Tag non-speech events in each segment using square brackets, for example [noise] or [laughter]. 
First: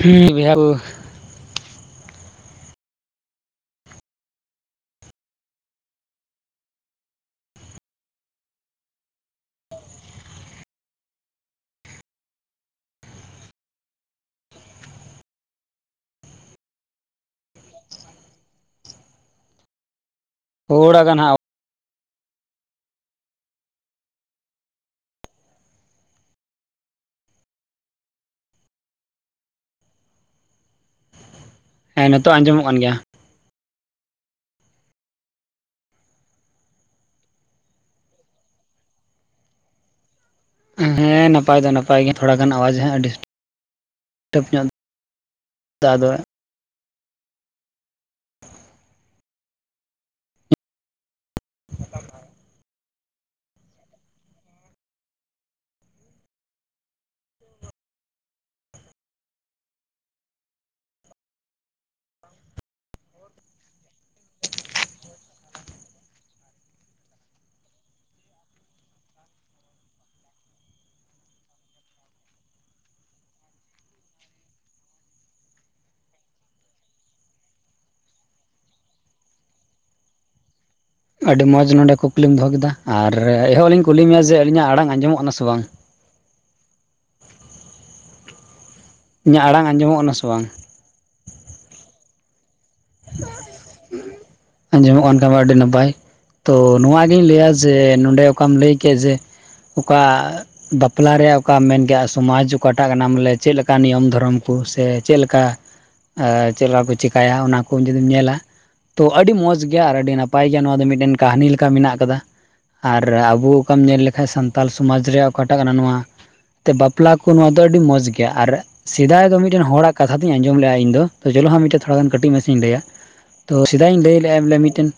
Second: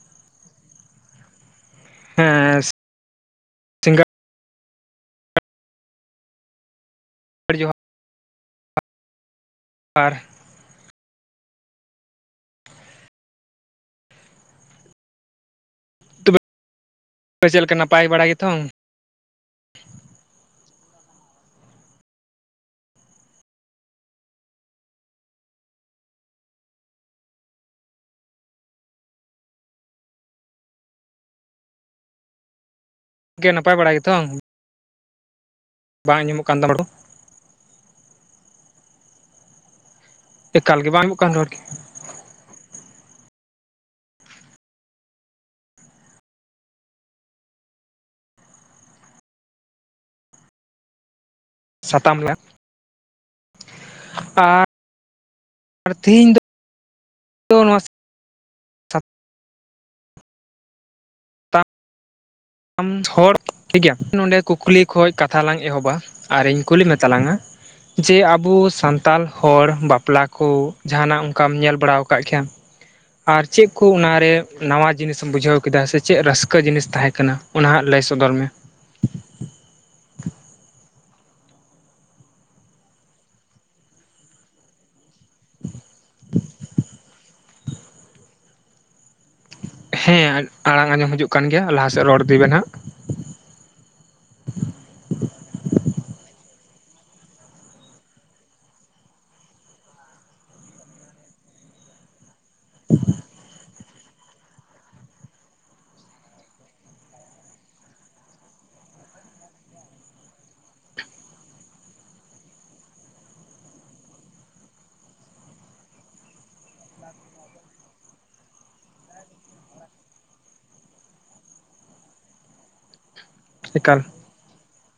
ᱦᱩᱸ [unintelligible] ᱦᱮᱸ [unintelligible] [unintelligible] ᱟᱨ ᱛᱚᱵᱮ [unintelligible] ᱪᱮᱫ ᱞᱮᱠᱟ ᱱᱟᱯᱟᱭ ᱵᱟᱲᱟᱭ ᱜᱮᱛᱚ? [unintelligible] ᱦᱮᱸ ᱱᱤᱛᱚᱜ ᱟᱸᱡᱚᱢᱚᱜ ᱠᱟᱱ ᱜᱮᱭᱟ᱾ ᱜᱮ ᱱᱟᱯᱟᱭ ᱵᱟᱲᱟ ᱜᱮᱛᱷᱚᱝ? ᱵᱟᱝ ᱧᱟᱢᱚᱜ ᱠᱟᱱ [unintelligible] ᱮᱠᱟᱞ ᱜᱮ ᱵᱟᱝ ᱟᱸᱡᱚᱢᱚᱜ ᱦᱮᱸ ᱠᱟᱱ ᱨᱚᱲ ᱱᱟᱯᱟᱭ ᱫᱚ ᱱᱟᱯᱟᱭ ᱱᱟᱯᱟᱭ ᱜᱮ ᱛᱷᱚᱲᱟ ᱜᱟᱱ ᱟᱣᱟᱡ [inaudible] ᱥᱟᱛᱟᱢ ᱨᱮᱭᱟᱜ ᱟᱨ [unintelligible] ᱛᱮᱦᱤᱧ [unintelligible] ᱫᱚ [unintelligible] ᱟᱢ ᱛᱷᱚᱲ ᱴᱷᱤᱠᱜᱮᱭᱟ ᱱᱚᱰᱮ ᱠᱩᱠᱞᱤ ᱠᱷᱚᱡ ᱠᱟᱛᱷᱟ ᱞᱟᱝ ᱮᱦᱚᱵᱟ ᱟᱨᱤᱧ ᱠᱩᱞᱤ ᱢᱮ ᱛᱟᱞᱟᱝᱟ᱾ ᱡᱮ ᱟᱵᱚ ᱥᱟᱱᱛᱟᱞ ᱦᱚᱲ ᱵᱟᱯᱞᱟ ᱠᱩ ᱡᱟᱦᱟᱱᱟᱜ ᱚᱱᱠᱟᱢ ᱧᱮᱞ ᱵᱟᱲᱟᱣ ᱟᱠᱟᱫ ᱠᱷᱮᱭᱟ ᱟᱨ ᱪᱮᱫ ᱠᱩ ᱚᱱᱟᱨᱮ ᱱᱟᱣᱟ ᱡᱤᱱᱤᱥ ᱵᱩᱡᱷᱟᱹᱣ ᱠᱮᱫᱟ ᱥᱮ ᱪᱮᱫ ᱨᱟᱹᱥᱠᱟᱹ ᱡᱤᱱᱤᱥ ᱛᱟᱦᱮᱸ ᱠᱟᱱᱟ? ᱚᱱᱟ ᱦᱟᱜ ᱞᱟᱹᱭ ᱥᱚᱫᱚᱨ ᱢᱮ᱾ ᱟᱹᱰᱤ ᱢᱚᱡᱽ ᱱᱚᱰᱮ ᱠᱩᱠᱞᱤᱢ ᱫᱚᱦᱚ ᱠᱮᱫᱟ ᱟᱨ ᱮᱦᱚᱵ ᱞᱤᱧ ᱠᱩᱞᱤ ᱢᱮᱭᱟ ᱡᱮ ᱟᱹᱞᱤᱧᱟᱜ ᱟᱲᱟᱝ ᱟᱸᱡᱚᱢᱚᱜᱱᱟ ᱥᱮ ᱵᱟᱝ? [unintelligible] ᱤᱧᱟᱹᱜ ᱟᱲᱟᱝ ᱟᱸᱡᱚᱢᱚᱜ ᱠᱟᱱᱟ ᱥᱮ ᱵᱟᱝ? ᱦᱮᱸ ᱟᱲᱟᱝ ᱟᱸᱚᱢ ᱦᱤᱡᱩᱜ ᱠᱟᱱ ᱜᱮᱭᱟ ᱞᱟᱦᱟ ᱥᱮᱫ ᱨᱚᱲ ᱫᱤᱵᱱ ᱱᱟᱦᱟᱜ ᱾ ᱟᱸᱡᱚᱢᱚᱜ ᱠᱟᱱ ᱛᱟᱢᱟ ᱟᱹᱰᱤ ᱱᱟᱯᱟᱭ ᱾ ᱛᱚ ᱱᱚᱣᱟᱜᱤᱧ ᱞᱟᱹᱭᱟ ᱡᱮ ᱱᱚᱰᱮ ᱚᱠᱟᱢ ᱞᱟᱹᱭ ᱠᱮᱫ ᱡᱮ? ᱚᱠᱟ ᱵᱟᱯᱞᱟ ᱨᱮᱭᱟᱜ ᱚᱠᱟᱢ ᱢᱮᱱᱠᱮ ᱥᱚᱢᱟᱡ ᱚᱠᱟᱴᱟᱜ ᱠᱟᱱᱟᱢ ᱵᱚᱞᱮ ᱪᱮᱫᱞᱮᱠᱟ! ᱱᱤᱭᱚᱢ ᱫᱷᱚᱨᱚᱢ ᱠᱚ ᱥᱮ ᱪᱮᱫ ᱞᱮᱠᱟ ᱪᱮᱫ ᱞᱮᱠᱟ ᱠᱚ ᱪᱮᱤᱠᱟᱭᱟ ᱚᱱᱟ ᱾ ᱡᱩᱫᱤᱢ ᱧᱮᱞᱟ ᱛᱚ ᱟᱹᱰᱤ ᱢᱚᱸᱡᱽ ᱜᱮᱭᱟ ᱟᱨ ᱟᱹᱰᱤ ᱱᱟᱯᱟᱭ ᱜᱮᱭᱟ ᱱᱚᱣᱟ ᱫᱚ ᱢᱤᱫᱴᱮᱱ ᱠᱟᱦᱱᱤ ᱞᱮᱠᱟ ᱢᱮᱱᱟᱜ ᱟᱠᱟᱫᱟ ᱾ ᱟᱨ ᱟᱵᱚ ᱚᱠᱟᱢ ᱧᱮᱞ ᱞᱮᱠᱷᱟᱱ ᱥᱟᱱᱛᱟᱲ ᱥᱚᱢᱟᱡᱽ ᱨᱮᱭᱟᱜ ᱚᱠᱟᱴᱟᱜ ᱠᱟᱱᱟ ᱱᱚᱣᱟ, ᱛᱮ ᱵᱟᱯᱞᱟ ᱠᱚ ᱱᱚᱣᱟ ᱫᱚ ᱟᱹᱰᱤ ᱢᱚᱸᱡᱽ ᱜᱮᱭᱟ ᱟᱨ, ᱥᱮᱫᱟᱭ ᱫᱚ ᱢᱤᱫᱴᱮᱱ ᱦᱚᱲᱟᱜ ᱠᱟᱛᱷᱟᱧ ᱟᱸᱡᱚᱢ ᱞᱮᱜᱼᱟ ᱤᱧᱫᱚ ᱪᱚᱞᱚ ᱦᱟᱸ ᱛᱷᱚᱲᱟᱜᱟᱱ ᱠᱟᱹᱴᱤᱡ [unintelligible] ᱞᱟᱹᱭᱟ ᱛᱚ ᱥᱮᱫᱟᱭ ᱮᱠᱟᱞ ᱤᱧ ᱞᱟᱹᱭ ᱞᱮᱫᱼᱟ ᱵᱚᱞᱮ ᱢᱤᱫᱴᱮᱱ,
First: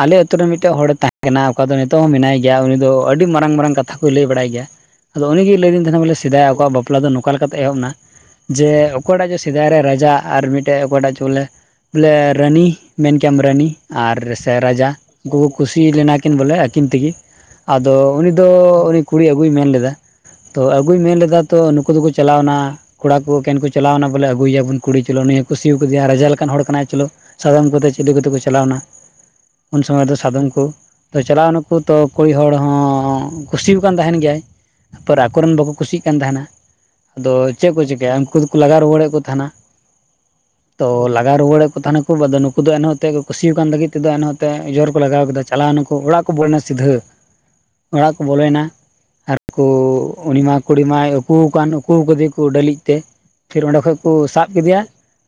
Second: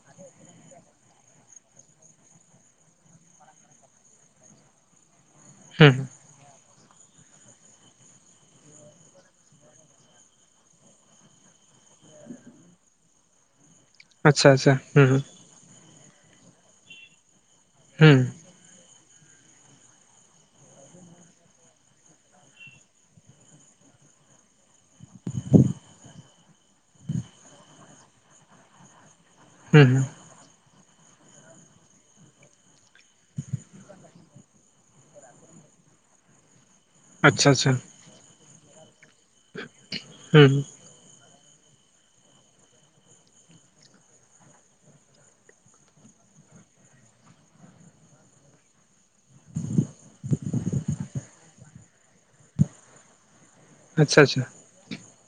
ᱟᱞᱮ ᱟᱛᱩᱨ ᱨᱮ ᱢᱤᱫᱴᱮᱡ ᱦᱚᱲᱮ ᱛᱟᱦᱮᱸ ᱠᱟᱱᱟ, ᱚᱠᱟ ᱫᱚ ᱱᱤᱛᱚᱜ ᱦᱚᱸ ᱢᱮᱱᱟᱭ ᱜᱮᱭᱟ, ᱩᱱᱤ ᱫᱚ ᱟᱹᱰᱤ ᱢᱟᱨᱟᱝ ᱢᱟᱨᱟᱝ ᱠᱟᱛᱷᱟ ᱠᱚᱭ ᱞᱟᱹᱭ ᱵᱟᱲᱟᱭ ᱜᱮᱭᱟ ᱾ ᱟᱫᱚ ᱩᱱᱤᱜᱮᱭ ᱞᱟᱹᱭᱫᱤᱧ ᱦᱩᱸ ᱦᱩᱸ ᱛᱟᱦᱮᱱᱟ, ᱵᱚᱞᱮ ᱥᱮᱫᱟᱭ ᱟᱠᱚᱣᱟᱜ ᱵᱟᱯᱞᱟ ᱫᱚ ᱱᱚᱝᱠᱟ ᱞᱮᱠᱟᱛᱮ ᱮᱦᱚᱵ ᱮᱱᱟ ᱾ ᱡᱮ ᱚᱠᱚᱭᱴᱟᱜ ᱡᱮ ᱥᱮᱫᱟᱭ ᱨᱮ ᱨᱟᱡᱟ ᱟᱨ ᱢᱤᱫᱴᱮᱡ ᱚᱠᱟᱴᱟᱜ ᱵᱚᱞᱮ, ᱵᱚᱞᱮ ᱨᱟᱱᱤ ᱢᱮᱱ ᱠᱮᱭᱟᱢ ᱨᱟᱱᱤ ᱟᱨ ᱟᱪᱪᱷᱟ ᱥᱮ ᱟᱪᱪᱷᱟ ᱨᱟᱡᱟ ᱦᱩᱸ ᱩᱱᱠᱩ ᱠᱚ, ᱠᱩᱥᱤ ᱞᱮᱱᱟ ᱠᱤᱱ ᱵᱚᱞᱮ ᱟᱹᱠᱤᱱ ᱛᱮᱜᱮ, ᱟᱫᱚ ᱦᱩᱸ ᱦᱩᱸ ᱩᱱᱤ ᱫᱚ ᱩᱱᱤ ᱠᱩᱲᱤ ᱟᱹᱜᱩᱭ ᱢᱮᱱ ᱞᱮᱫᱟ ᱾ ᱛᱚ ᱟᱹᱜᱩᱭ ᱢᱮᱱ ᱞᱮᱫᱟ ᱛᱚ ᱱᱩᱠᱩ ᱫᱚᱠᱚ ᱪᱟᱞᱟᱣ ᱮᱱᱟ, ᱠᱚᱲᱟ ᱠᱚ ᱮᱠᱮᱱ ᱠᱚ ᱪᱟᱞᱟᱣᱱᱟ ᱵᱚᱞᱮ ᱟᱹᱜᱩᱭᱟᱵᱚᱱ ᱾ ᱠᱩᱲᱤ ᱪᱚᱞᱚ ᱩᱱᱤᱭᱮ ᱠᱩᱥᱤ ᱠᱟᱫᱮᱭᱟ ᱨᱟᱡᱟ ᱞᱮᱠᱟᱱ ᱦᱚᱲ ᱠᱟᱱᱟᱭ ᱪᱚᱞᱚ ᱥᱟᱫᱚᱢ ᱠᱚᱛᱮ ᱪᱮᱫᱤ ᱠᱟᱛᱮ ᱠᱚ ᱪᱟᱞᱟᱣᱱᱟ ᱾ ᱩᱱ ᱦᱩᱸ ᱦᱩᱸ ᱥᱚᱢᱚᱭ ᱫᱚ ᱥᱟᱫᱚᱢ ᱠᱚ! ᱛᱚ ᱪᱟᱞᱟᱣ ᱱᱩᱠᱚ ᱛᱚ ᱠᱩᱲᱤ ᱦᱚᱲ ᱦᱚᱸ ᱠᱩᱥᱤᱣᱟᱠᱟᱱ ᱛᱟᱦᱮᱱ ᱜᱮᱭᱟᱭ ᱾ ᱛᱟᱨᱯᱚᱨ ᱟᱠᱚᱨᱮᱱ ᱵᱟᱠᱚ ᱠᱩᱥᱤᱜ ᱠᱟᱱ ᱛᱟᱦᱮᱱᱟ ᱾ ᱟᱫᱚ ᱟᱪᱪᱷᱟ ᱟᱪᱪᱷᱟ ᱪᱮᱫ ᱦᱩᱸ ᱠᱚ ᱪᱤᱠᱟᱹᱭᱟ ᱩᱱᱠᱩ ᱫᱚᱠᱚ ᱞᱟᱜᱟ ᱨᱩᱣᱟᱹᱲᱮᱫ ᱠᱚ ᱛᱟᱦᱮᱱᱟ, ᱦᱩᱸ ᱛᱚ ᱞᱟᱜᱟ ᱨᱩᱣᱟᱹᱲᱮᱫ ᱛᱟᱦᱮᱱᱟᱠᱚ ᱟᱫᱚ ᱱᱩᱠᱩ ᱫᱚ ᱮᱱᱦᱚᱛ ᱛᱮ ᱠᱩᱥᱤᱣᱟ ᱠᱟᱱᱟᱱ ᱞᱟᱹᱜᱤᱫ ᱛᱚ ᱮᱱᱦᱚᱛᱮ ᱡᱨ ᱠᱚ ᱞᱟᱜᱟᱣ ᱠᱮᱫᱟ ᱪᱟᱞᱟᱣᱱᱟᱠᱩ ᱚᱲᱟᱜ ᱾ ᱠᱚ ᱵᱚᱞᱚᱭᱮᱱᱟ ᱥᱤᱫᱷᱟᱹ ᱚᱲᱟᱜ ᱠᱚ ᱵᱚᱞᱚᱭᱮᱱᱟ ᱾ ᱟᱨᱠᱩ ᱩᱱᱤ ᱢᱟ ᱠᱩᱲᱤ ᱢᱟᱭ ᱩᱠᱩ ᱟᱠᱟᱱ ᱩᱠᱩ ᱟᱠᱟᱫᱮᱭᱟ ᱠᱚ ᱰᱟᱹᱞᱤᱡ ᱛᱮ ᱾ ᱯᱷᱤᱨ ᱚᱸᱰᱮ ᱠᱷᱚᱱᱚᱡ ᱠᱚ ᱟᱪᱪᱷᱟ ᱟᱪᱪᱷᱟ ᱥᱟᱵ ᱠᱮᱫᱮᱭᱟ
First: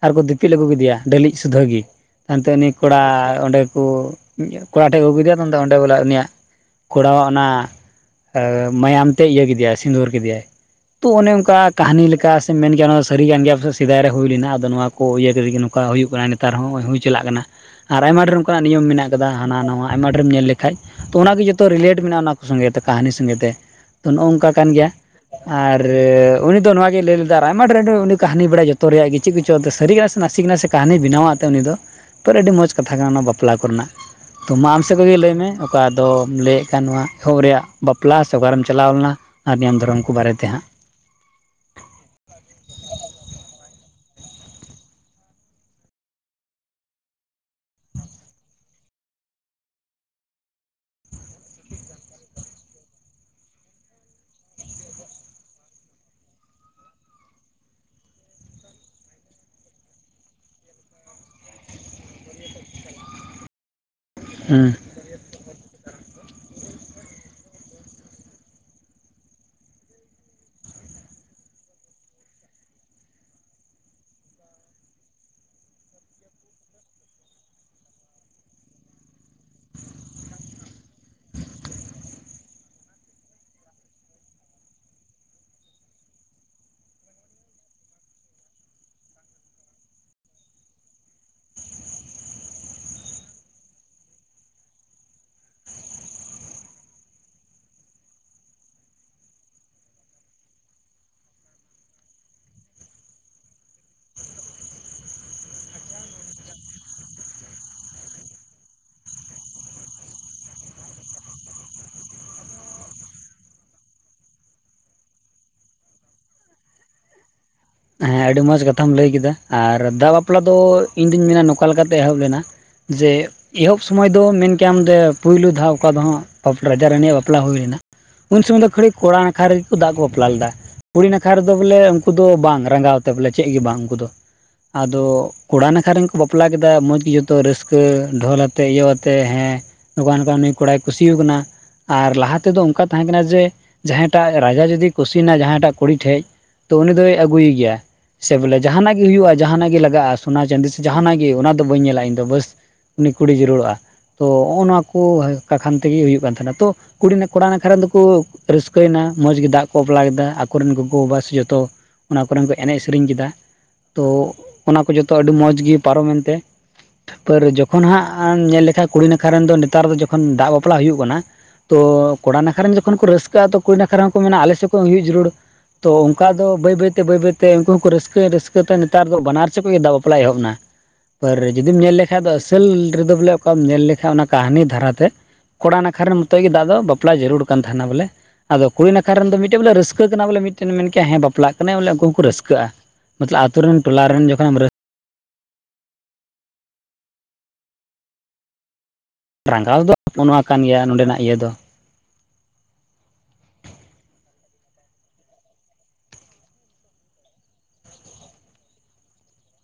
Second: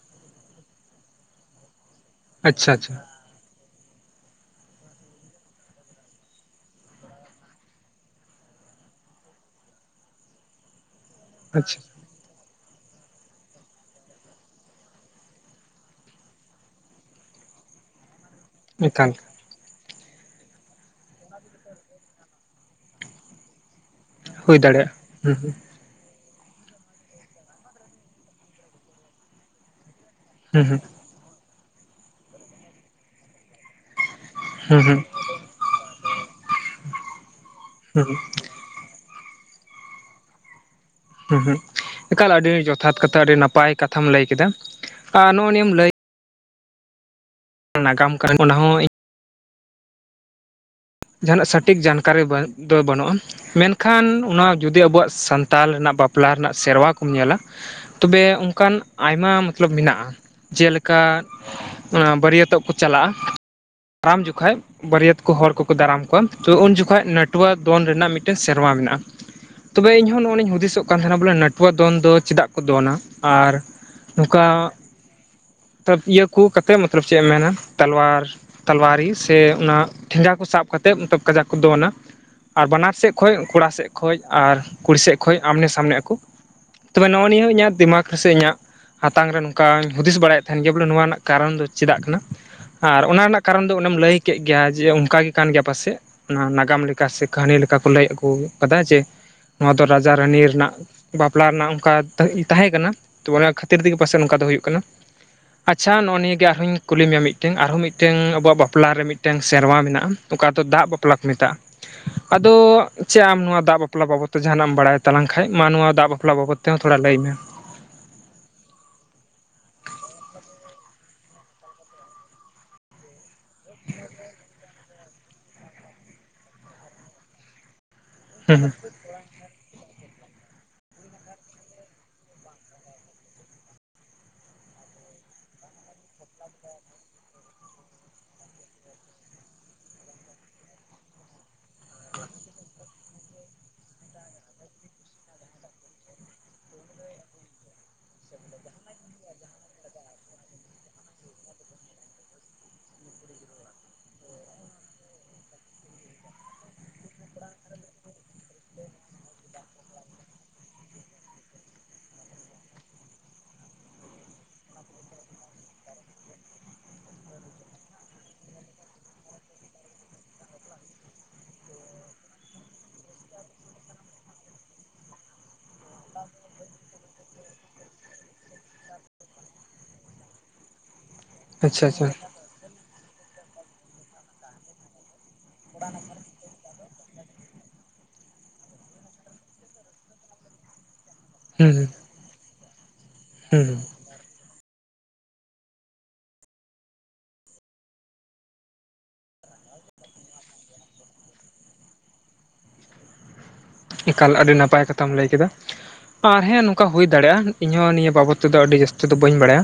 ᱟᱨ ᱠᱚ ᱫᱤᱯᱤᱞ ᱟᱹᱜᱩ ᱠᱮᱫᱮᱭᱟ ᱰᱮᱞᱤᱡ ᱥᱩᱫᱷᱟᱹᱜᱤ ᱾ ᱛᱟᱭᱚᱢᱛᱮ ᱩᱱᱤ ᱟᱪᱪᱷᱟ ᱟᱪᱪᱷᱟ ᱠᱚᱲᱟ ᱚᱸᱰᱮ ᱠᱚ ᱠᱚᱲᱟ ᱴᱷᱮᱱ ᱠᱚ ᱟᱹᱜᱩᱠᱮᱫᱮᱭᱟ ᱚᱸᱰᱮ ᱵᱚᱞᱮ ᱩᱱᱤᱭᱟᱜ ᱠᱚᱲᱟᱣᱟᱜ ᱚᱱᱟ ᱢᱟᱭᱟᱢ ᱛᱮ ᱤᱭᱟᱹ ᱠᱮᱫᱮᱭᱟᱭ ᱥᱤᱸᱫᱩᱨ ᱠᱮᱫᱮᱭᱟᱭ ᱾ ᱛᱚ ᱚᱱᱮ ᱚᱱᱠᱟ ᱟᱪᱪᱷᱟ ᱠᱟᱹᱦᱱᱤ ᱞᱮᱠᱟ ᱥᱮ ᱢᱮᱱ ᱜᱮᱭᱟ ᱚᱱᱟ ᱫᱚ ᱥᱟᱹᱨᱤ ᱠᱟᱱ ᱜᱮᱭᱟ ᱥᱮ ᱥᱮᱫᱟᱭ ᱨᱮ ᱦᱩᱭ ᱞᱮᱱᱟ ᱟᱫᱚ ᱱᱚᱣᱟ ᱠᱚ ᱤᱭᱟᱹ ᱠᱟᱛᱮ ᱜᱮ ᱾ ᱠᱟ ᱦᱩᱭᱩᱜ ᱠᱟᱱᱟ ᱱᱮᱛᱟᱨ ᱦᱚᱸ ᱱᱚᱜᱚᱭ ᱦᱩᱭ ᱪᱟᱞᱟᱜ ᱠᱟᱱᱟ ᱟᱨ ᱟᱭᱢᱟ ᱰᱷᱮᱨ ᱚᱱᱠᱟᱱᱟᱜ ᱱᱤᱭᱚᱢ ᱢᱮᱱᱟᱜ ᱮᱠᱟᱞ ᱟᱠᱟᱫᱟ ᱾ ᱦᱟᱱᱟ ᱱᱟᱣᱟ ᱟᱭᱢᱟ ᱰᱷᱮᱨᱮᱢ ᱧᱮᱞ ᱞᱮᱠᱷᱟᱡ ᱛᱚ ᱚᱱᱟᱜᱮ ᱡᱚᱛᱚ ᱨᱤᱞᱮᱴ ᱢᱮᱱᱟᱜᱼᱟ ᱚᱱᱟ ᱠᱚ ᱥᱚᱸᱜᱮ ᱛᱮ ᱠᱟᱹᱦᱱᱤ ᱥᱚᱸᱜᱮᱛᱮ ᱾ ᱛᱚ ᱱᱚᱚᱜᱝᱠᱟ ᱦᱩᱭ ᱠᱟᱱ ᱜᱮᱭᱟ ᱫᱟᱲᱮᱭᱟᱜᱼᱟ ᱦᱩᱸ ᱟᱨ ᱟᱨ ᱩᱱᱤ ᱫᱚ ᱱᱚᱣᱟ ᱜᱮᱭ ᱞᱟᱹᱭ ᱞᱮᱫᱟ ᱟᱭᱢᱟ ᱰᱷᱮᱨ ᱨᱮ ᱩᱱᱤ ᱠᱚ ᱠᱟᱦᱱᱤ ᱵᱟᱲᱟᱭ ᱡᱚᱛᱚ ᱨᱮᱭᱟᱜ ᱜᱮ ᱪᱮᱫ ᱠᱚᱪᱚᱝ ᱥᱟᱹᱨᱤ ᱠᱟᱱᱟ ᱥᱮ ᱱᱟᱥᱮ ᱦᱩᱸ ᱥᱮ ᱾ ᱵᱮᱱᱟᱣᱟ ᱩᱱᱤ ᱫᱚ ᱟᱹᱰᱤ ᱢᱚᱡᱽ ᱠᱟᱛᱷᱟ ᱠᱟᱱᱟ ᱚᱱᱟ ᱵᱟᱯᱞᱟ ᱠᱚᱨᱮᱱᱟᱜ ᱛᱚ ᱢᱟ ᱦᱩᱸ ᱟᱢ ᱦᱩᱸ ᱥᱮᱫ ᱦᱩᱸ ᱠᱷᱚᱱᱜᱮ ᱞᱟᱹᱭᱢᱮ? ᱚᱠᱟ ᱫᱚᱢ ᱞᱟᱹᱭᱮᱫ ᱠᱟᱱ ᱱᱚᱣᱟ ᱮᱦᱚᱵ ᱨᱮᱭᱟᱜ ᱦᱩᱸ ᱦᱩᱸ ᱵᱟᱯᱞᱟ ᱥᱮ ᱚᱠᱟᱨᱮᱢ ᱪᱟᱞᱟᱣ ᱞᱮᱱᱟ ᱟᱨ ᱱᱤᱭᱚᱢ ᱫᱷᱚᱨᱚᱢ ᱠᱚ ᱵᱟᱨᱮᱛᱮ ᱦᱟᱸᱜ ᱾ ᱦᱩᱸ ᱦᱩᱸ ᱮᱠᱟᱞ ᱟᱹᱰᱤ ᱡᱚᱛᱷᱟᱛ ᱠᱟᱛᱷᱟ ᱟᱹᱰᱤ ᱱᱟᱯᱟᱭ ᱠᱟᱛᱷᱟᱢ ᱞᱟᱹᱭ ᱠᱮᱫᱟ ᱟᱨ ᱱᱚᱜ ᱚ ᱱᱤᱭᱟᱹᱢ ᱞᱟᱹᱭ ᱱᱟᱜᱟᱢ ᱠᱟᱱᱟ ᱚᱱᱟ ᱦᱚᱸ ᱤᱧ ᱡᱟᱦᱟᱱᱟᱜ ᱥᱚᱴᱷᱤᱠ ᱡᱟᱱᱠᱟᱨᱤ ᱫᱚ ᱵᱟᱹᱱᱩᱜᱼᱟ ᱾ ᱢᱮᱱᱠᱷᱟᱱ ᱚᱱᱟ ᱡᱩᱚᱫᱤ ᱟᱵᱚᱣᱟᱜ ᱥᱟᱱᱛᱟᱞ ᱨᱮᱱᱟᱜ ᱵᱟᱯᱞᱟ ᱨᱮᱱᱟᱜ ᱥᱮᱨᱣᱟ ᱠᱚᱢ ᱧᱮᱞᱟ, ᱛᱚᱵᱮ ᱚᱱᱠᱟᱱ ᱟᱭᱢᱟ ᱢᱚᱛᱞᱚᱵ ᱢᱮᱱᱟᱜᱼᱟ ᱡᱮᱞᱮᱠᱟ, ᱚᱱᱟ ᱵᱟᱹᱭᱨᱟᱹᱛᱚᱜ ᱠᱚ ᱪᱟᱞᱟᱜᱼᱟ [unintelligible] ᱡᱚᱠᱷᱟ ᱦᱩᱸ ᱵᱟᱹᱭᱨᱟᱹᱛᱚ ᱦᱚᱲ ᱠᱚᱠᱚ ᱫᱟᱨᱟᱢ ᱠᱚᱣᱟ, ᱛᱚ ᱩᱱ ᱡᱚᱠᱷᱚᱱ ᱱᱟᱹᱴᱩᱣᱟ ᱫᱚᱱ ᱨᱮᱱᱟᱜ ᱢᱤᱫᱴᱮᱱ ᱥᱮᱨᱣᱟ ᱢᱮᱱᱟᱜᱼᱟ ᱾ ᱛᱚᱵᱮ ᱤᱧᱦᱸᱱᱚᱜᱼᱤᱧ ᱦᱩᱫᱤᱥᱚᱜ ᱠᱟᱱ ᱛᱟᱦᱮᱱᱟ ᱵᱚᱞᱮ ᱱᱟᱹᱴᱩᱣᱟᱜ ᱫᱚᱱ ᱫᱚ ᱪᱮᱫᱟᱜ ᱠᱚ ᱫᱚᱱᱟ ᱟᱨ, ᱱᱚᱝᱠᱟᱚᱵ ᱤᱭᱟᱹᱠᱩ ᱠᱟᱛᱮᱫ ᱢᱚᱛᱞᱚᱵ ᱪᱮᱫ ᱮᱢ ᱢᱮᱱᱟ ᱛᱟᱞᱣᱟᱨ, ᱛᱟᱞᱣᱟᱨᱤ ᱥᱮ ᱚᱱᱟ ᱴᱷᱮᱸᱜᱟ ᱠᱚ ᱥᱟᱵ ᱠᱟᱛᱮᱫ ᱠᱟᱡᱟᱠ ᱠᱚ ᱫᱚᱱᱟ ᱾ ᱟᱨ ᱵᱟᱱᱟᱨ ᱥᱮᱫ ᱠᱷᱚᱡ ᱠᱚᱲᱟ ᱥᱮᱫ ᱠᱷᱚᱱ ᱟᱨ ᱠᱩᱲᱤ ᱥᱮᱫ ᱠᱷᱚᱱ ᱟᱢᱱᱮ ᱥᱟᱢᱱᱮ ᱠᱚ ᱾ ᱛᱚᱵᱮ ᱱᱚᱜᱼᱚᱭ ᱱᱤᱭᱟᱹ ᱦᱚᱸ ᱤᱟᱹᱜ ᱫᱤᱢᱟᱜ ᱨᱮ ᱥᱮ ᱤᱧᱟᱹᱜ, ᱦᱟᱛᱟᱝ ᱨᱮ ᱱᱚᱝᱠᱟᱧ ᱦᱩᱫᱤᱥ ᱵᱟᱲᱟᱭᱮᱫ ᱛᱟᱦᱮᱱ ᱜᱮᱭᱟ ᱵᱚᱞᱮ ᱱᱚᱣᱟ ᱨᱮᱱᱟᱜ ᱠᱟᱨᱚᱱ ᱫᱚ ᱪᱮᱫᱟᱜ ᱠᱟᱱᱟ ᱟᱨ ᱚᱱᱟ ᱨᱮᱱᱟᱜ! ᱠᱟᱨᱚᱱ ᱫᱚ ᱚᱱᱮᱢ ᱞᱟᱹᱭ ᱠᱮᱜ ᱜᱮᱭᱟ ᱡᱮ ᱚᱱᱠᱟ ᱜᱮ ᱠᱟᱱ ᱜᱮᱭᱟ ᱯᱟᱥᱮᱫ ᱚᱱᱟ ᱱᱟᱜᱟᱢ ᱞᱮᱠᱟ ᱥᱮ ᱠᱟᱹᱦᱱᱤ ᱞᱮᱠᱟ ᱠᱚ ᱞᱟᱹᱭ ᱟᱹᱜᱩ ᱟᱠᱟᱫᱟ ᱡᱮ ᱱᱚᱣᱟ ᱫᱚ ᱨᱟᱡᱟ ᱨᱟᱱᱤ ᱨᱮᱱᱟᱜ ᱵᱟᱯᱞᱟ ᱨᱮᱱᱟᱜ ᱚᱱᱠᱟ ᱛᱟᱦᱮᱸ ᱠᱟᱱᱟ ᱛᱚ ᱚᱱᱟ ᱠᱷᱟᱹᱛᱤᱨ ᱛᱮᱜᱮ ᱯᱟᱥᱮ ᱱᱚᱝᱠᱟ ᱫᱚ ᱦᱩᱭᱩᱜ ᱠᱟᱱᱟ ᱟᱪᱪᱷᱟ ᱱᱚᱜᱼᱚᱭ ᱱᱤᱭᱟ ᱜᱮ ᱟᱨᱦᱚᱸᱧ ᱠᱩᱞ ᱢᱮᱭᱟ ᱢᱤᱫᱴᱟᱝ ᱟᱨᱦᱚᱸ ᱢᱤᱫᱼ ᱢᱤᱫᱴᱟᱝ ᱟᱵᱚᱣᱟᱜ ᱵᱟᱯᱞᱟ ᱨᱮ ᱢᱤᱫᱴᱟᱝ ᱥᱮᱨᱣᱟ ᱢᱮᱱᱟᱜᱼᱟ ᱚᱠᱟ ᱫᱚ ᱫᱟᱜ ᱵᱟᱯᱞᱟ ᱠᱚ ᱢᱮᱛᱟᱜᱼᱟ ᱟᱫᱚ ᱪᱮᱫ ᱟᱢ ᱱᱚᱣᱟ ᱫᱟᱜ ᱵᱟᱯᱞᱟ ᱵᱟᱵᱚᱫ ᱛᱮ ᱡᱟᱦᱟᱸᱱᱟᱜ ᱮᱢ ᱵᱟᱲᱟᱭ ᱛᱟᱞᱟᱝ ᱠᱷᱟᱡ ᱢᱟ ᱱᱚᱣᱟ ᱫᱟᱜ ᱵᱟᱯᱞᱟ ᱵᱟᱵᱚᱛ ᱛᱮ ᱛᱮ ᱛᱷᱚᱲᱟ ᱞᱟᱹᱭ ᱢᱮ ᱦᱮᱸ ᱟᱹᱰᱤ ᱢᱚᱸᱡᱽ ᱠᱟᱛᱷᱟᱢ ᱞᱟᱹᱭ ᱠᱮᱫᱟ ᱟᱨ ᱫᱟᱜ ᱵᱟᱯᱞᱟ ᱫᱚ ᱤᱧ ᱫᱩᱧ ᱢᱮᱱᱟ ᱱᱚᱝᱠᱟ ᱞᱮᱠᱟᱛᱮ ᱮᱦᱚᱵ ᱞᱮᱱᱟ ᱡᱮ ᱮᱦᱚᱵ ᱥᱚᱢᱚᱭ ᱫᱚ ᱢᱮᱱ ᱠᱮᱭᱟᱢ ᱯᱳᱭᱞᱳ ᱫᱷᱟᱣ ᱚᱠᱟ ᱫᱚ ᱦᱟᱸᱜ ᱨᱟᱡᱟ ᱨᱟᱱᱤᱟᱜ ᱵᱟᱯᱞᱟ ᱦᱩᱭ ᱞᱮᱱᱟ, ᱩᱱ ᱦᱩᱸ ᱥᱚᱢᱚᱭ ᱫᱚ ᱦᱩᱸ ᱠᱷᱤ ᱠᱚᱲᱟ ᱱᱟᱠᱷᱟ ᱨᱮᱜᱮ ᱠᱚ ᱫᱟᱜ ᱠᱚ ᱵᱟᱯᱞᱟ ᱞᱮᱫᱟ ᱠᱩᱲᱤ ᱱᱟᱠᱷᱟ ᱨᱮᱫᱚ ᱵᱚᱞᱮ ᱩᱱᱠᱩ ᱫᱚ ᱵᱟᱝ᱾ ᱨᱟᱸᱜᱟᱣ ᱛᱮ ᱵᱚᱞᱮ ᱪᱮᱫ ᱜᱮ ᱵᱟᱝ ᱩᱱᱠᱩ ᱫᱚ ᱟᱫᱚ ᱠᱚᱲᱟ ᱱᱟᱠᱷᱟ ᱨᱮᱠᱚ ᱵᱟᱯᱞᱟ ᱠᱮᱫᱟ ᱢᱚᱸᱡᱽ ᱜᱮ ᱡᱚᱛᱚ ᱨᱟᱹᱥᱠᱟᱹ ᱰᱷᱚᱞ ᱟᱛᱮ ᱤᱭᱟᱹ ᱟᱛᱮ ᱦᱮᱸ ᱱᱚᱝᱠᱟ ᱱᱚᱝᱠᱟ ᱱᱩᱭ ᱠᱚᱲᱟᱭ ᱠᱩᱥᱤ ᱠᱟᱱᱟ ᱟᱨ ᱞᱟᱦᱟ ᱛᱮᱫᱚ ᱚᱱᱠᱟ ᱛᱟᱦᱮᱸ ᱠᱟᱱᱟ ᱡᱮ ᱡᱟᱦᱟᱸᱭᱴᱟᱜ ᱨᱟᱡᱟ ᱡᱩᱫᱤ ᱠᱩᱥᱤᱭ ᱱᱟ ᱡᱟᱦᱟᱸᱭᱴᱟᱜ ᱠᱩᱲᱤ ᱴᱷᱮᱡ ᱛᱚ ᱩᱱᱤ ᱫᱚᱭ ᱟᱹᱜᱩᱭ ᱜᱮᱭᱟ᱾ ᱥᱮ ᱵᱚᱞᱮ ᱡᱟᱦᱟᱸᱱᱟᱜ ᱜᱮ ᱦᱩᱭᱩᱜᱼᱟ ᱡᱟᱦᱟᱸᱱᱟᱜ ᱜᱮ ᱞᱟᱜᱟᱜᱼᱟ ᱥᱳᱱᱟ ᱪᱟᱫᱤ ᱥᱮ ᱡᱟᱦᱟᱸᱱᱟᱜ ᱜᱮ ᱚᱱᱟ ᱫᱚ ᱵᱟᱹᱧ ᱧᱮᱞᱟ ᱤᱧᱫᱚ ᱵᱟᱥ ᱩᱱᱤ ᱠᱩᱲᱤ ᱡᱟᱹᱨᱩᱲᱚᱜᱼᱟ ᱛᱚ ᱱᱚᱜᱼᱚᱭ ᱠᱩ ᱱᱚᱣᱟ ᱠᱟᱠᱷᱟᱱ ᱛᱮᱜᱮ ᱦᱩᱭᱩᱜ ᱠᱟᱱ ᱛᱟᱦᱮᱱᱟ ᱛᱚ ᱠᱩᱲᱤ ᱠᱚᱲᱟ ᱱᱟᱠᱷᱷᱟ ᱨᱮᱱ ᱫᱚᱠᱚ ᱨᱟᱹᱥᱠᱟᱹᱭᱮᱱᱟ ᱢᱚᱸᱡᱽ ᱜᱮ ᱫᱟᱜ ᱠᱚ ᱵᱟᱯᱞᱟ ᱠᱮᱫᱟ ᱟᱠᱚᱨᱮᱱ ᱜᱚᱜᱚ ᱵᱟᱵᱟ ᱥᱮ ᱡᱚᱛᱚ ᱚᱱᱟ ᱠᱚᱨᱮᱱ ᱠᱚ ᱮᱱᱮᱡ ᱥᱮᱨᱮᱧ ᱠᱮᱫᱟ ᱛᱚ ᱚᱱᱟ ᱠᱚ ᱡᱚᱛᱚ ᱟᱹᱰᱤ ᱢᱚᱸᱡᱽ ᱜᱮ ᱯᱟᱨᱚᱢᱮᱱ ᱛᱮ ᱯᱟᱨ ᱡᱚᱠᱷᱚᱱ ᱦᱟᱸᱜ ᱧᱮᱞ ᱞᱮᱠᱷᱟᱱ ᱠᱩᱲᱤ ᱱᱟᱠᱷᱟ ᱨᱮᱱ ᱫᱚ ᱱᱮᱛᱟᱨ ᱫᱚ ᱡᱚᱠᱷᱚᱱ ᱫᱟᱜ ᱵᱟᱯᱞᱟ ᱦᱩᱭᱩᱜ ᱠᱟᱱᱟ ᱛᱚ ᱠᱚᱲᱟ ᱱᱟᱠᱷᱟ ᱨᱮᱱ ᱡᱚᱠᱷᱚᱱ ᱠᱚ ᱨᱟᱹᱥᱠᱟᱹᱜᱼᱟ ᱛᱚ ᱠᱩᱲᱤ ᱱᱟᱠᱷᱟᱨᱟ ᱦᱚᱸ ᱠᱚ ᱢᱮᱱᱟ ᱟᱞᱮ ᱥᱮᱫ ᱠᱷᱚᱱ ᱦᱩᱭᱩᱜ ᱡᱟᱹᱨᱩᱲ᱾ ᱛᱚ ᱚᱱᱠᱟ ᱫᱚ ᱵᱟᱹᱭ ᱵᱟᱹᱭ ᱛᱮ ᱵᱟᱹᱭ ᱵᱟᱹᱭ ᱛᱮ ᱩᱱᱠᱩ ᱦᱚᱸᱠᱚ ᱨᱟᱹᱥᱠᱟᱹ ᱨᱟᱹᱥᱠᱟᱹᱛᱮ ᱱᱮᱛᱟᱨ ᱫᱚ ᱵᱟᱱᱟᱨ ᱪᱮᱫ ᱠᱷᱚᱱ ᱜᱮ ᱫᱟᱜ ᱵᱟᱯᱞᱟ ᱮᱦᱚᱵ ᱮᱱᱟ᱾ ᱡᱩᱫᱤᱢ ᱟᱪᱪᱷᱟ ᱧᱮᱞ ᱟᱪᱪᱷᱟ ᱞᱮᱠᱷᱟᱡ ᱫᱚ ᱟᱹᱥᱞ ᱨᱮᱫᱚ ᱵᱚᱞᱮ ᱚᱠᱟᱢ ᱧᱮᱞ ᱞᱮᱠᱷᱟᱡ ᱚᱱᱟ ᱠᱟᱹᱦᱱᱤ ᱫᱷᱟᱨᱟᱛᱮ ᱠᱚᱲᱟ ᱱᱟᱠᱷᱟ ᱨᱮᱱ ᱱᱚᱛᱮ ᱜᱮ ᱫᱟᱜ ᱫᱚ ᱵᱟᱯᱞᱟ ᱡᱟᱹᱨᱩᱲ ᱠᱟᱱ ᱛᱟᱦᱮᱱᱟ ᱵᱚᱞᱮ᱾ ᱟᱫᱚ ᱠᱩᱲᱤ ᱱᱟᱠᱷᱟ ᱨᱮᱱ ᱫᱚ ᱢᱤᱴᱮᱡ ᱵᱚᱞ ᱨᱟᱹᱥᱟᱹ ᱠᱟᱱᱟ ᱵᱚᱞ ᱢᱤᱴᱮᱱ ᱦᱮᱸ ᱵᱟᱯᱞᱟ ᱦᱩᱸ ᱦᱩᱸ ᱵᱚᱞᱮ ᱩᱱᱠᱩ ᱨᱟᱹᱥᱠᱟᱹᱜᱼᱟ ᱢᱚᱛᱚᱞ ᱟᱛᱩᱨ ᱨᱮᱱ ᱦᱩᱸ ᱴᱚᱞᱟ ᱨᱮᱱ ᱡᱚᱠᱷᱚᱱ ᱨᱟᱹᱥᱠᱟᱹᱼᱟ ᱨᱟᱸᱜᱟᱣ ᱫᱚ ᱱᱚᱣᱟ ᱠᱟᱱ ᱜᱮᱭᱟ ᱱᱚᱰᱮᱱᱟᱜ ᱤᱭᱟᱹ ᱫᱚ᱾ ᱮᱠᱟᱞ ᱟᱹᱰᱤ ᱱᱟᱯᱟᱭ ᱠᱟᱛᱷᱟᱢ ᱞᱟᱹᱭ ᱠᱮᱫᱟ᱾ ᱟᱨ ᱦᱮᱸ ᱱᱚᱝᱠᱟ ᱦᱩᱭ ᱫᱟᱲᱮᱭᱟᱜᱼᱟ ᱤᱧᱦᱚᱸ ᱱᱤᱭᱟᱹ ᱵᱟᱵᱚᱫ ᱛᱮᱫᱚ ᱟᱹᱰᱤ ᱡᱟᱹᱥᱛᱤ ᱫᱚ ᱵᱟᱹᱧ ᱵᱟᱰᱟᱭᱟ᱾